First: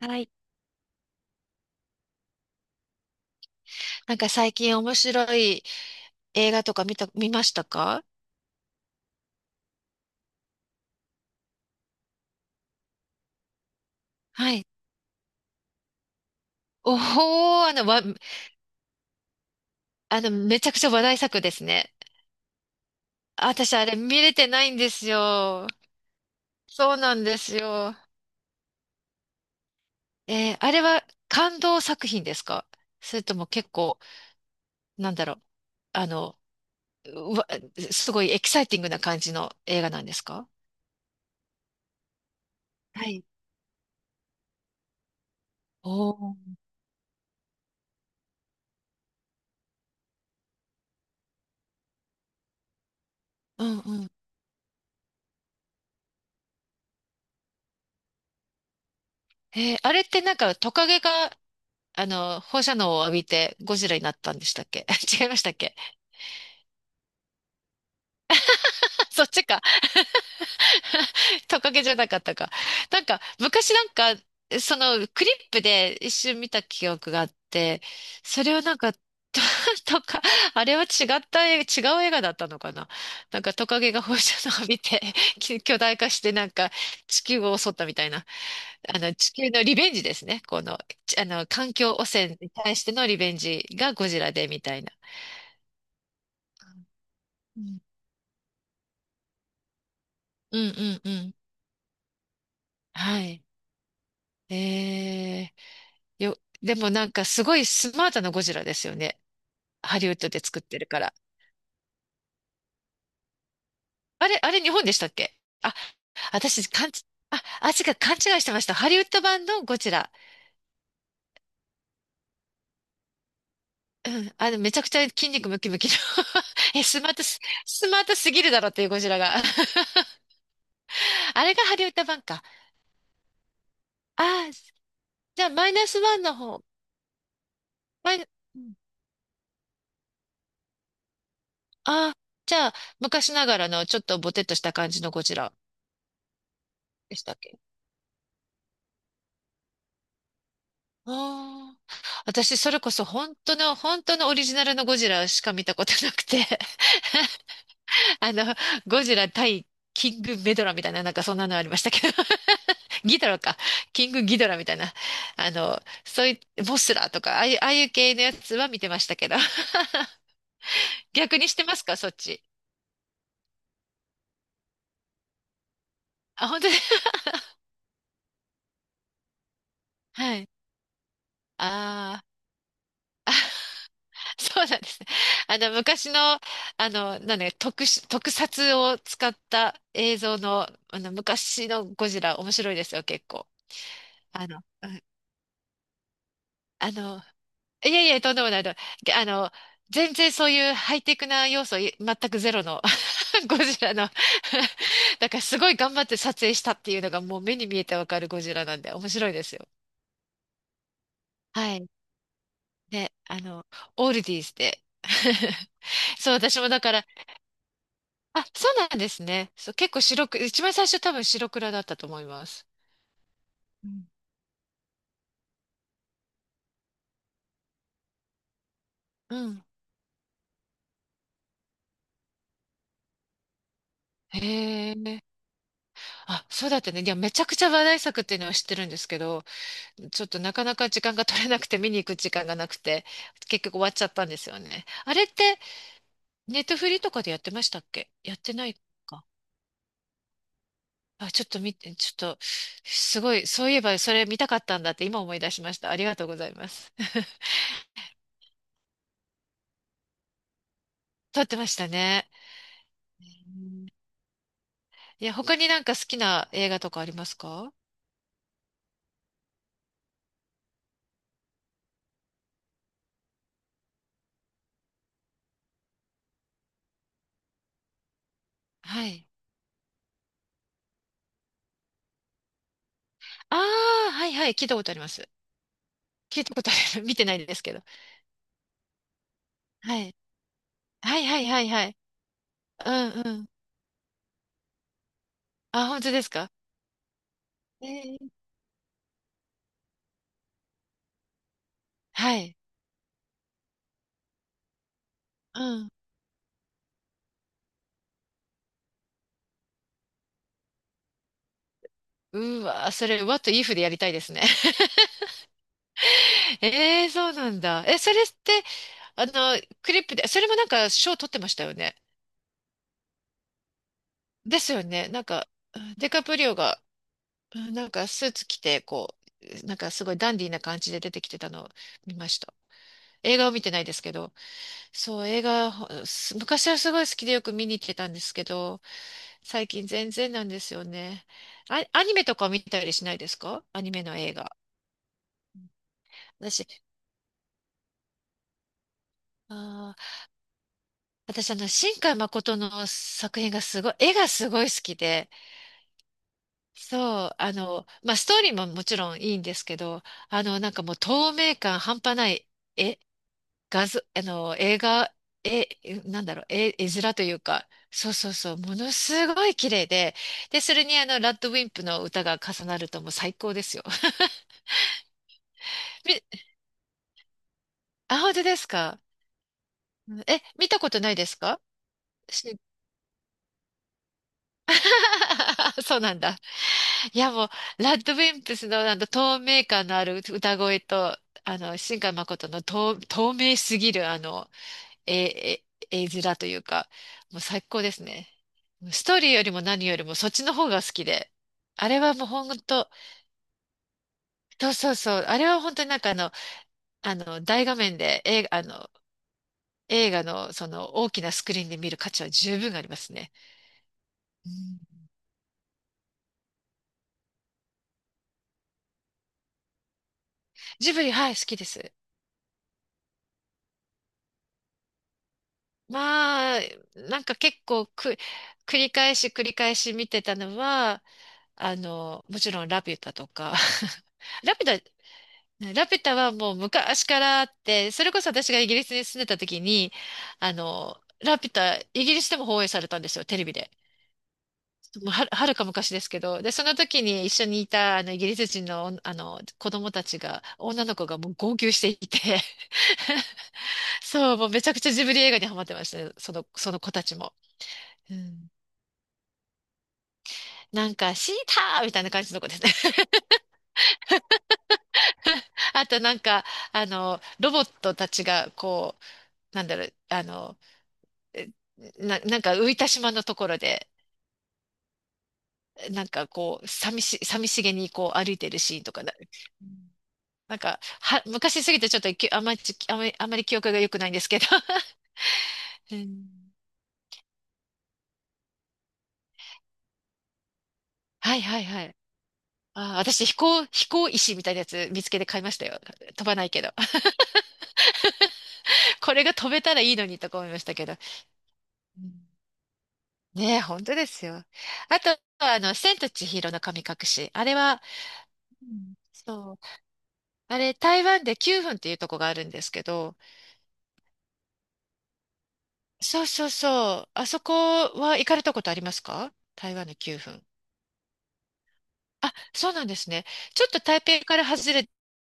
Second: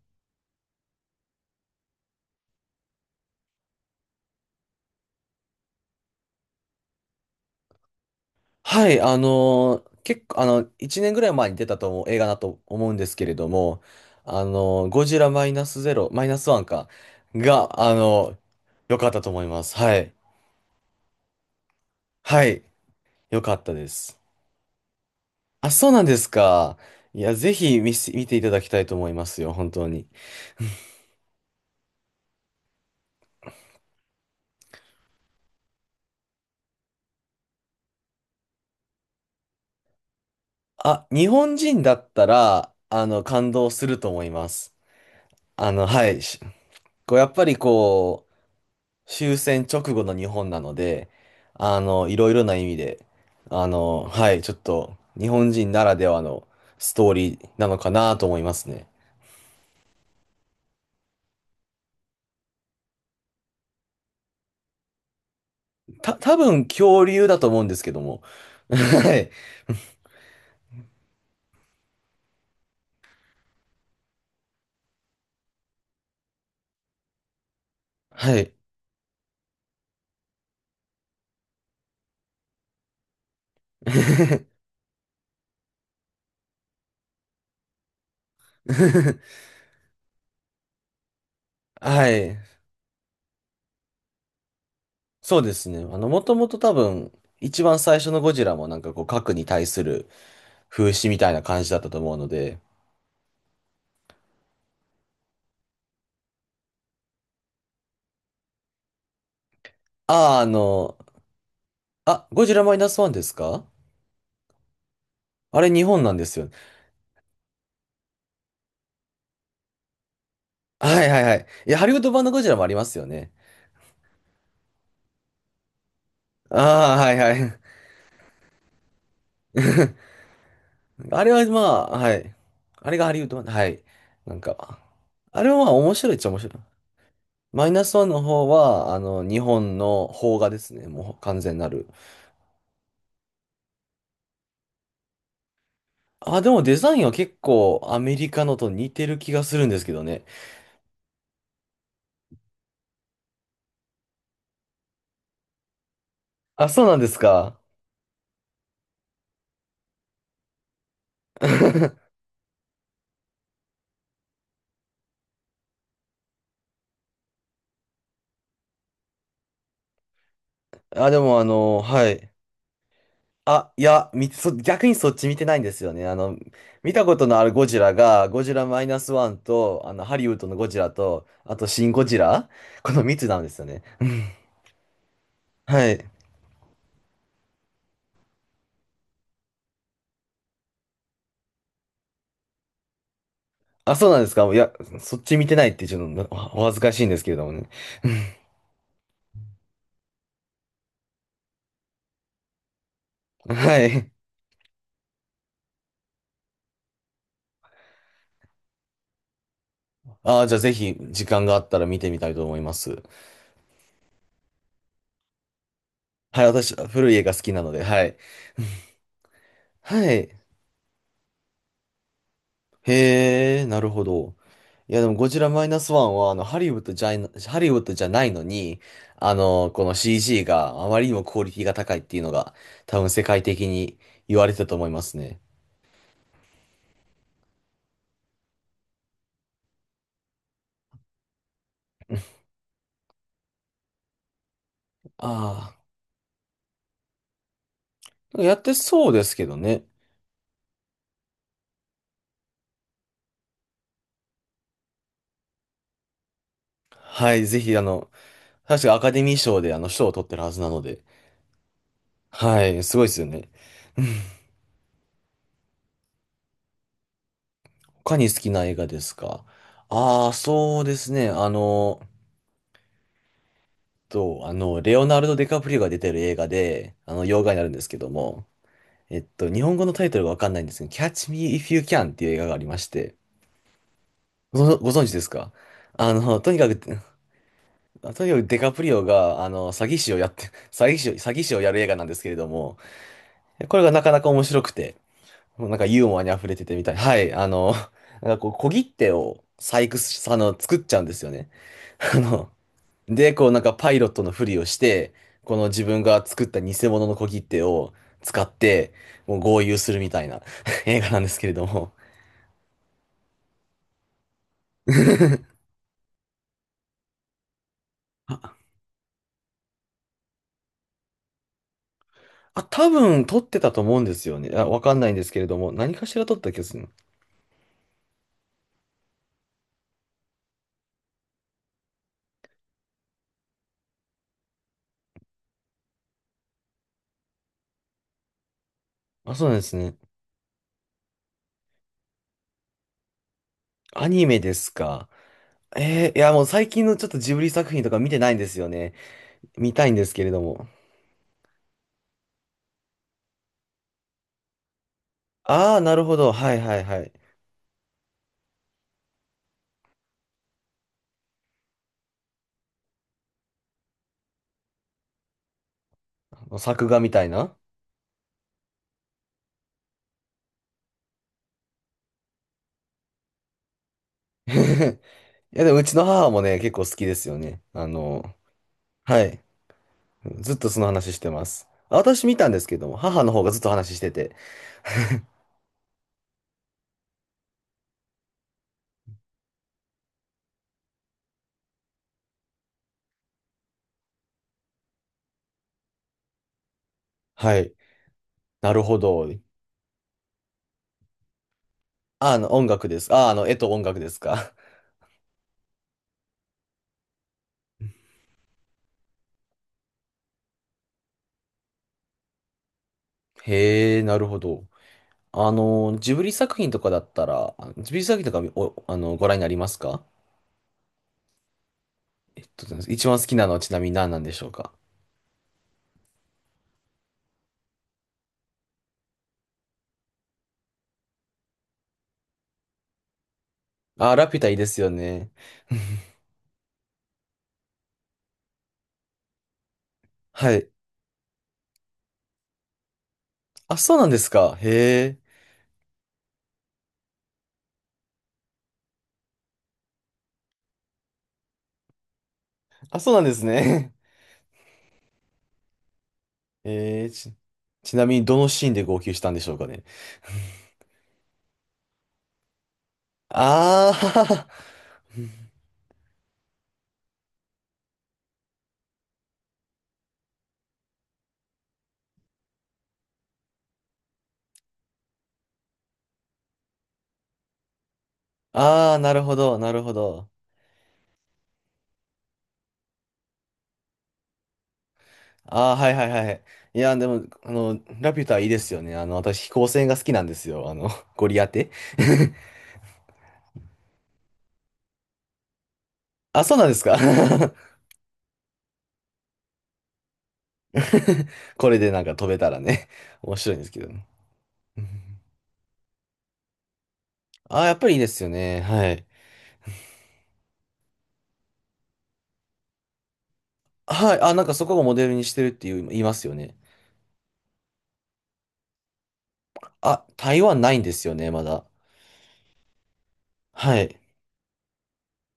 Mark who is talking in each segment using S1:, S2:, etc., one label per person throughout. S1: はい。なんか最近面白い映画とか見た、見ましたか？
S2: はい、結構、1年ぐらい前に出たと思う映画だと思うんですけれども、
S1: はい。
S2: ゴジラマイナスゼロ、マイナスワンか、
S1: おお、あ
S2: が、
S1: の、わ、
S2: 良かったと思います。はい。
S1: あの、めちゃくちゃ話題作ですね。
S2: はい、良
S1: あ、
S2: かっ
S1: 私、
S2: た
S1: あ
S2: で
S1: れ
S2: す。
S1: 見れてないんですよ。
S2: あ、そうなんですか。
S1: そうな
S2: い
S1: ん
S2: や、
S1: で
S2: ぜ
S1: す
S2: ひ
S1: よ。
S2: 見ていただきたいと思いますよ、本当に。
S1: あれは感動作品ですか？それとも結構、なんだろう。あの、うわ、すごいエキサイティングな感じの映画なんですか？
S2: あ、日本人だったら、
S1: はい。
S2: 感動すると思います。は
S1: お
S2: い。
S1: お。
S2: こう、やっぱりこう、終戦直後の日本なので、いろいろな意味で、
S1: うんうん。
S2: はい、ちょっと日本人ならではのストーリーなのかなと思いますね。
S1: あれってなんかトカゲが放射能を浴びてゴジラになったんでしたっけ？ 違いましたっけ？
S2: 多分恐竜だと思うんですけども。は
S1: そっ
S2: い。
S1: ちか。 トカゲじゃなかったか。なんか、昔なんか、その、クリップで一瞬見た記憶があって、
S2: は
S1: そ
S2: い。
S1: れをなんか、と、とか、あれは違った映画、違う映画だったのかな？なんかトカゲが放射能を 浴びて、巨大化してなんか地球を襲ったみたいな。あの、地球のリベンジですね。この、ちあの、環境汚
S2: はい。
S1: 染に対してのリベンジがゴジラでみたいな。
S2: そうですね。もともと多分、
S1: う
S2: 一番
S1: ん
S2: 最初のゴジラもなんかこう、核に対する
S1: うん
S2: 風刺
S1: うんう
S2: みたい
S1: ん。
S2: な感じだったと思うので、
S1: はい。えー、よ、でもなんかすごいスマートなゴジラですよね。ハリウッド
S2: あ
S1: で
S2: あ、
S1: 作ってるから。
S2: ゴジラマイナスワンですか？
S1: あれ、あれ日本でしたっけ？
S2: あれ
S1: あ、
S2: 日本なんですよね？
S1: 私、勘違い、あ、あ、違う、勘違いしてました。ハリウッド版のゴジラ。
S2: はいはいはい。いや、ハリウッド版のゴジラもありますよね。
S1: うん。あの、めちゃくちゃ筋肉ムキムキの え、
S2: ああ、
S1: スマ
S2: は
S1: ー
S2: い
S1: ト
S2: は
S1: す、
S2: い。
S1: スマートすぎるだろっていうゴジラが
S2: あれは
S1: あれ
S2: ま
S1: がハリウッ
S2: あ、
S1: ド
S2: は
S1: 版
S2: い。
S1: か。
S2: あれがハリウッド版、はい。なん
S1: ああ、
S2: か、あ
S1: じゃあ
S2: れは
S1: マ
S2: ま
S1: イ
S2: あ
S1: ナ
S2: 面
S1: ス
S2: 白い
S1: ワ
S2: っ
S1: ン
S2: ちゃ
S1: の
S2: 面白い。
S1: 方。
S2: マイナスワン
S1: マイ
S2: の
S1: ナ、
S2: 方は、日本の邦画ですね。もう完全なる。
S1: ああー、じゃあ昔ながらのちょっとボテッとした感じのゴジラ
S2: あ、でもデザインは
S1: でしたっ
S2: 結
S1: け？
S2: 構アメリカのと似てる気がするんですけどね。
S1: ああ、私、それこそ本当の、本当のオリジナルのゴジラしか見たことなくて
S2: あ、そうなんですか。
S1: あの、ゴジラ対キングメドラみたいな、なんかそんなのありましたけど。 ギドラか。キングギドラみたいな。あの、そういう、モスラとか、ああいう系のやつは見てましたけど。
S2: あ、でも
S1: 逆にしてますか、
S2: は
S1: そっ
S2: い。
S1: ち。
S2: あ、いや、見て、そ、逆にそっち見てないんですよね。
S1: あ、本当に。
S2: 見た ことのあるゴジラが、ゴジラマイナスワンと、ハリウッ
S1: は
S2: ド
S1: い。
S2: のゴジラと、あと、シン・ゴジ
S1: ああ。
S2: ラ、この3つなんですよね。
S1: そうなんですね。あの、
S2: はい。
S1: 昔の、あの、なんだよ特殊、特撮を使った映像の、あの、昔のゴジラ、面白いですよ、結構。
S2: あ、そうなんですか。
S1: あ
S2: い
S1: の、
S2: や、
S1: うん、
S2: そっち見てないってちょっと恥ず
S1: あ
S2: かしいんで
S1: の、
S2: すけれどもね。
S1: いやいや、とんでもないと。げあの、全然そういうハイテクな要素全くゼロの ゴジ
S2: は
S1: ラの
S2: い。
S1: だからすごい頑張って撮影したっていうのがもう目に見えてわかるゴジラなんで、面白いですよ。
S2: ああ、じゃあぜひ、時間があっ
S1: は
S2: たら
S1: い。
S2: 見てみたいと思います。
S1: で、あの、オールディーズで。そう、
S2: はい、
S1: 私も
S2: 私、
S1: だから、
S2: 古い映画好きなので、はい。
S1: あ、そうなんですね。そう、結構
S2: は
S1: 白
S2: い。
S1: く、一番最初多分白黒だったと思います。
S2: へえ、なるほど。いや、でも、ゴジラマイナスワンは、ハリウッドじゃないのに、
S1: うん。
S2: この CG があまりにもクオリティが高いっていうのが、多分世界的に言
S1: へ
S2: われてたと思います
S1: え。
S2: ね。
S1: あ、そうだったね。いや、めちゃくちゃ話題作っていうのは知ってるんですけど、ちょっとなかなか時間が取れなくて見に行く時間がなくて、結局終わっちゃったんですよね。あれって、
S2: あ
S1: ネットフリとかでやってましたっけ？やっ
S2: あ、
S1: て
S2: やっ
S1: な
S2: て
S1: い
S2: そう
S1: か。
S2: ですけどね。
S1: あ、ちょっと見て、ちょっと、すごい、そういえばそれ見たかったんだって今思い出しました。ありがとうございます。
S2: はい、ぜひ、確かアカデミー賞であの賞を取ってるはずなので、
S1: 撮ってましたね。
S2: はい、すごいです
S1: う
S2: よね。
S1: ん。いや、他になんか好きな映画とかありますか？
S2: 他に好きな映画ですか？ああー、そうですね。あの、と、あの、レオナルド・ディカプリオが出てる映画で、洋画になるんですけども、
S1: はい。
S2: 日本語のタイトルがわかんないんですけど、Catch Me If You Can っていう映画がありまして、
S1: ああ、はいはい、聞いたこ
S2: ご
S1: とあり
S2: 存
S1: ま
S2: 知です
S1: す。
S2: か？
S1: 聞い
S2: と
S1: た
S2: に
S1: こ
S2: か
S1: と
S2: く、と
S1: あ
S2: に
S1: る。 見てないですけど。
S2: かくデカプリオが、詐欺
S1: は
S2: 師
S1: い。
S2: をやって、
S1: はい
S2: 詐
S1: は
S2: 欺
S1: い
S2: 師を
S1: はい
S2: やる
S1: は
S2: 映画
S1: い。
S2: なんですけれども、
S1: うんうん。
S2: これがなかなか面白くて、なんか
S1: あ、本
S2: ユー
S1: 当
S2: モ
S1: で
S2: ア
S1: す
S2: に溢
S1: か？
S2: れててみたい。はい、
S1: え ー。
S2: なんかこう、小切手を細工し、作っちゃうんですよね。あ
S1: は
S2: の、
S1: い。
S2: で、こう、なんかパイロットのふりをして、こ
S1: う
S2: の自
S1: ん。
S2: 分が作った偽物の小切手を使って、もう豪遊するみたいな 映画なんですけれども、
S1: うわ、それ、what if でやりたいですね。ええーそうなんだ。え、それっ
S2: あ、
S1: て、あの、クリップで、それもなんか賞取ってましたよね。
S2: 多分撮ってたと思うんですよね。
S1: で
S2: あ、
S1: す
S2: わ
S1: よ
S2: かんな
S1: ね。
S2: いんで
S1: なん
S2: すけれ
S1: か、
S2: ども、
S1: う
S2: 何
S1: ん、
S2: か
S1: デ
S2: し
S1: カ
S2: ら撮
S1: プ
S2: っ
S1: リ
S2: た
S1: オ
S2: 気がす
S1: が、
S2: る。
S1: うん、なんかスーツ着て、なんかすごいダンディーな感じで出てきてたのを見ました。映画を見てないですけど。そう、映画、ほす昔はすごい好きでよく見に行ってたんですけど、
S2: あ、そうなんで
S1: 最
S2: す
S1: 近
S2: ね。
S1: 全然なんですよね。あ、アニメとか見たりしないですか？アニメ
S2: ア
S1: の
S2: ニ
S1: 映
S2: メで
S1: 画。
S2: すか。いやもう最近
S1: 私、
S2: のちょっとジブリ作品とか見てないんですよね。見た
S1: あ
S2: いん
S1: ー、
S2: ですけれども。
S1: 私、あの、新海誠の作品がすごい、絵がすごい好きで、
S2: ああ、なるほど。はいはいはい。
S1: そう、あの、まあ、ストーリーももちろんいいんですけど、あの、なんかもう透明感半端ない絵画像、あの、映画、え、なんだろ
S2: あ
S1: う、
S2: の
S1: 絵、
S2: 作
S1: 絵
S2: 画み
S1: 面と
S2: たい
S1: いう
S2: な。
S1: か、そうそうそう、ものすごい綺麗で、で、それにあの、ラッドウィンプの歌が重なるともう最高ですよ。
S2: いやでもうちの
S1: み、
S2: 母もね、結構好きですよね。
S1: あ、本当ですか？
S2: はい。
S1: え、
S2: ずっと
S1: 見た
S2: その
S1: ことな
S2: 話
S1: い
S2: し
S1: で
S2: て
S1: す
S2: ま
S1: か？
S2: す。あ私見たん
S1: し
S2: ですけども、母の方がずっと話してて。
S1: そうなんだ。いやもう、ラッドウィンプスのあの、透明感のある歌声と、あの、新海誠の透、透明すぎるあの、え、絵面というか、もう
S2: は
S1: 最
S2: い。
S1: 高ですね。
S2: なるほ
S1: ストーリ
S2: ど。
S1: ーよりも何よりもそっちの方が好きで。あれはもう
S2: あ、あ
S1: ほ
S2: の
S1: ん
S2: 音楽
S1: と、
S2: です。あ、あの絵と音楽ですか？
S1: そうそうそう、あれは本当になんかあの、あの、大画面で映画、あの、映画のその大きなスクリーンで見る価値は十分ありますね。
S2: へえ、なるほ
S1: う
S2: ど。
S1: ん。
S2: ジブリ作品とかだったら、ジブリ作品とかお、あの、ご覧になりますか？
S1: ジブリ、はい、好きです。
S2: 一番好きなのはちなみに何なんでしょうか？
S1: まあ、なんか結構く、繰り返し繰り返し見てたのは、あの、もちろんラピュタとか、
S2: あ、ラピュ タい
S1: ラ
S2: い
S1: ピ
S2: で
S1: ュ
S2: すよ
S1: タ、
S2: ね。
S1: ね、ラピュ タはもう昔からあって、それこそ私がイギリスに住んでた時に、
S2: は
S1: あ
S2: い。
S1: の、ラピュタ、イギリスでも放映されたんですよ、テレビで。
S2: あ、そうなんですか。へ
S1: もう
S2: え。
S1: はる、はるか昔ですけど。で、その時に一緒にいた、あの、イギリス人の、あの、子供たちが、女の子がもう号泣していて、
S2: あ、そうなんです ね。
S1: そう、もうめちゃくちゃジブリ映画にハマってましたね、その子
S2: へ
S1: た
S2: えー、
S1: ちも。
S2: ちな
S1: う
S2: みにどの
S1: ん、
S2: シーンで号泣したんでしょうかね。
S1: なんか、シーターみたいな感じの子ですね。
S2: あー
S1: あと、なんか、あの、ロボットたちが、こう、なんだろう、あの、えなんか浮いた島のところで、なんかこう、寂しげにこう歩いて るシーンと
S2: あー、
S1: か
S2: な
S1: な、
S2: るほど、
S1: う
S2: なる
S1: ん、
S2: ほど。
S1: なんか、は、昔すぎてちょっときあまり、あまり、あまり記憶が良くないんですけど。
S2: あー、はい
S1: う
S2: はいはい。
S1: ん。
S2: いや、でも、ラピュタいいですよね。私、飛行船が好きなんですよ。ゴ
S1: は
S2: リ
S1: い
S2: ア
S1: はい
S2: テ。
S1: はい。あー、私飛行、飛行石みたいなやつ見つけて買いましたよ。飛ばな
S2: あ、
S1: い
S2: そう
S1: け
S2: なん
S1: ど。
S2: ですか。
S1: これが飛べたらいいのにとか思いましたけど。
S2: これで
S1: う
S2: なんか
S1: ん。
S2: 飛べたらね、面白い
S1: ね
S2: ん
S1: え、
S2: ですけ
S1: 本
S2: ど
S1: 当
S2: ね。
S1: ですよ。
S2: うん。
S1: あと、あの、千と千尋の神隠し。あれ
S2: あ、やっ
S1: は、
S2: ぱりいいですよね。
S1: う
S2: は
S1: ん、
S2: い。
S1: そう。あれ、台湾で9分っていうとこがあるんですけど、
S2: はい。あ、なんかそこをモデルにしてるっていう言いま
S1: そ
S2: す
S1: う
S2: よ
S1: そう
S2: ね。
S1: そう。あそこは行かれたことありますか？台湾の
S2: あ、
S1: 9
S2: 台
S1: 分。
S2: 湾ないんですよね、まだ。
S1: あ、そうなんですね。ちょっ
S2: は
S1: と
S2: い。
S1: 台北から外れ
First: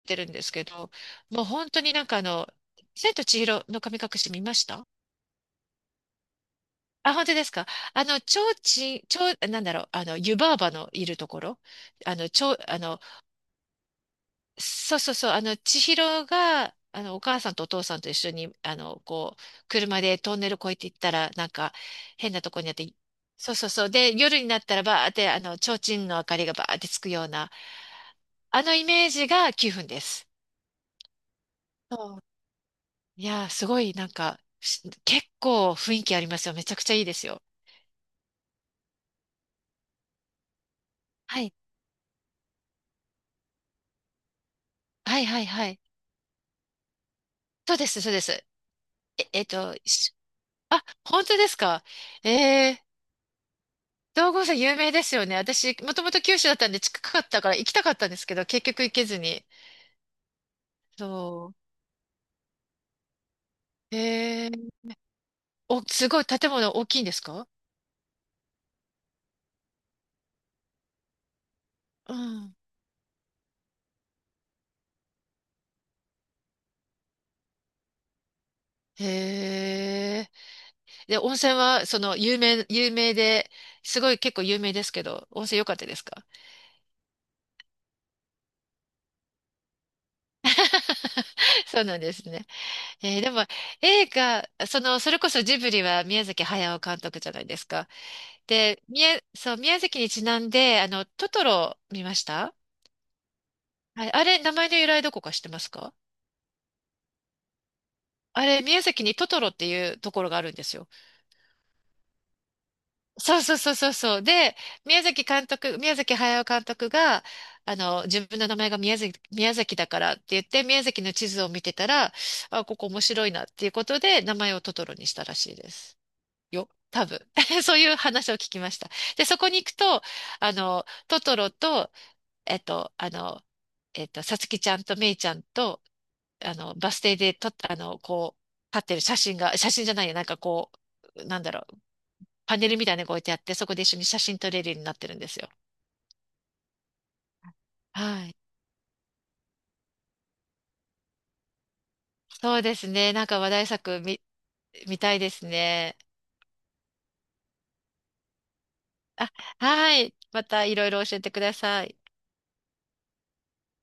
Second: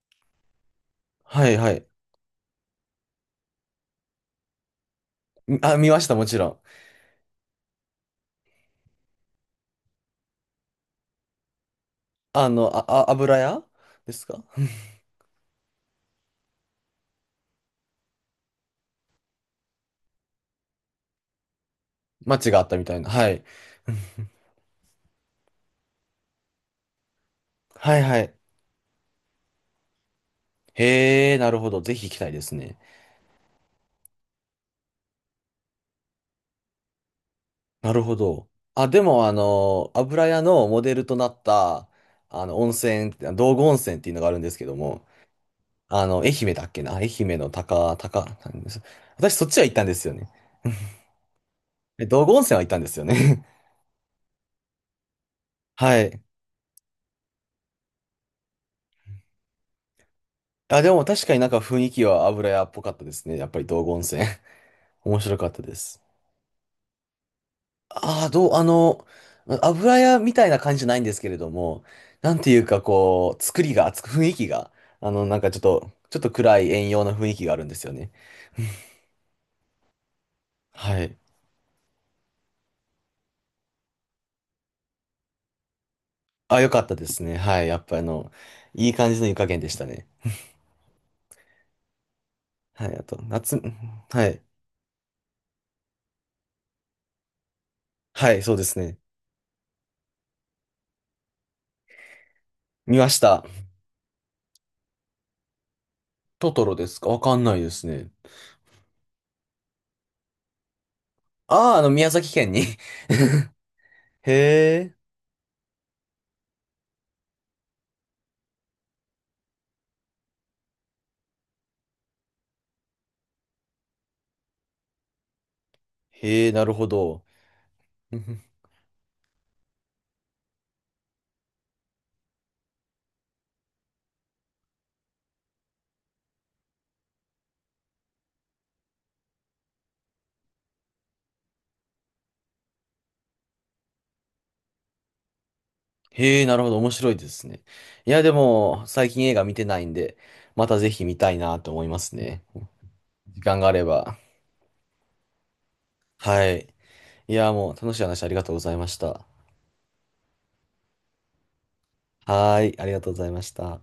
S1: てるんですけど、もう
S2: はい、
S1: 本
S2: は
S1: 当
S2: い。
S1: になんかあの、千と千尋の神隠し見ました？
S2: あ、見ました、もちろん。
S1: あ、本当ですか？あの、ちょうちん、ちょう、なんだろう、あの、湯婆婆のいるところ、あの、ち
S2: あ
S1: ょう、
S2: の、
S1: あ
S2: あ、
S1: の、
S2: あ、油屋ですか？
S1: そうそうそう、あの、千尋が、あの、お母さんとお父さんと一緒に、あの、こう、車でトンネル越えていったら、なんか、変な
S2: 街
S1: と
S2: が
S1: こ
S2: あっ
S1: にあっ
S2: たみ
S1: て、
S2: たいな。はい。
S1: そうそうそう。で、夜になったらばーって、あの、提灯の明かりがばーってつくような、
S2: はい、はい。
S1: あのイメージが9分です。
S2: へえ、なるほど。ぜひ行
S1: そ
S2: き
S1: う。
S2: たいですね。
S1: いやー、すごい、なんか、結構雰囲気ありますよ。めちゃくちゃいいですよ。
S2: なるほど。あ、でも、油屋のモデルとな
S1: は
S2: っ
S1: い。
S2: た、温泉、道後温泉っていうのがあるんですけども、
S1: はいはいはい。
S2: 愛媛だっけな？愛媛の
S1: そうです、そうです。
S2: なんです？
S1: え、
S2: 私
S1: え
S2: そ
S1: っ
S2: っちは行っ
S1: と、
S2: たんですよ
S1: し
S2: ね。
S1: あ、本当ですか？
S2: 道後温泉は行った
S1: え
S2: んで
S1: ー、
S2: すよね。
S1: 道後温泉有名ですよね。私、も
S2: は
S1: とも
S2: い。
S1: と九州だったんで近かったから行きたかったんですけど、結局行けずに。
S2: あ、でも確かになん
S1: そ
S2: か雰囲気は油屋っぽかったですね。やっぱり道後
S1: う。
S2: 温泉。
S1: へえ。
S2: 面白かったで
S1: お、
S2: す。
S1: すごい、建物大きいんですか？
S2: ああ、どう、あの、油屋みたいな感じじゃないんですけれども、
S1: う
S2: なんて
S1: ん。
S2: いうかこう、作りが、つく雰囲気が、なんかちょっと、ちょっと暗い遠洋な雰囲気があるんですよね。
S1: へえ。
S2: はい。
S1: で、温泉は、その、有名で、すごい結構有名ですけど、温泉良かったですか？
S2: あ、よかったですね。はい。やっぱりいい感じの湯加減でしたね。
S1: そうなんですね。
S2: はい。あと、
S1: でも、
S2: 夏、
S1: 映
S2: はい。
S1: 画、その、それこそジブリは宮崎駿監督じゃないですか。
S2: はい、そうです
S1: で、
S2: ね。
S1: 宮、そう、宮崎にちなんで、あの、トトロ見ました？
S2: 見ました。
S1: はい、あれ、名前の由来どこか知ってますか？
S2: トトロですか？わかんないですね。
S1: あれ、宮崎にトトロっていうところがあるんですよ。
S2: ああ、宮崎県に
S1: そうそうそうそうそう。
S2: へ
S1: で、
S2: え、
S1: 宮崎駿監督が、あの、自分の名前が宮崎だからって言って、宮崎の地図を見てたら、あ、ここ面白いなっていうことで、名前をトトロにしたらしいです。
S2: へえ、な
S1: よ、
S2: るほ
S1: 多
S2: ど。
S1: 分。そういう話を 聞きました。で、そこに行くと、あの、トトロと、えっと、あの、えっと、さつきちゃんとめいちゃんと、あの、バス停で撮った、あの、こう、立ってる写真が、写真じゃないや、う、なんだろう、パネルみたいなのが置いてあって、そこで一緒に写真撮れるようになってるんですよ。
S2: へえ、なるほど。面白いですね。いや、
S1: は
S2: で
S1: い。
S2: も、最近映画見てないんで、またぜひ見たいなと思いますね。
S1: そうですね。なんか
S2: 時
S1: 話
S2: 間
S1: 題
S2: があれ
S1: 作
S2: ば。
S1: 見、見たいですね。
S2: はい。いや、もう楽しい話ありがとうございました。
S1: あ、はい。またいろいろ教えてください。
S2: はーい、ありがとうございました。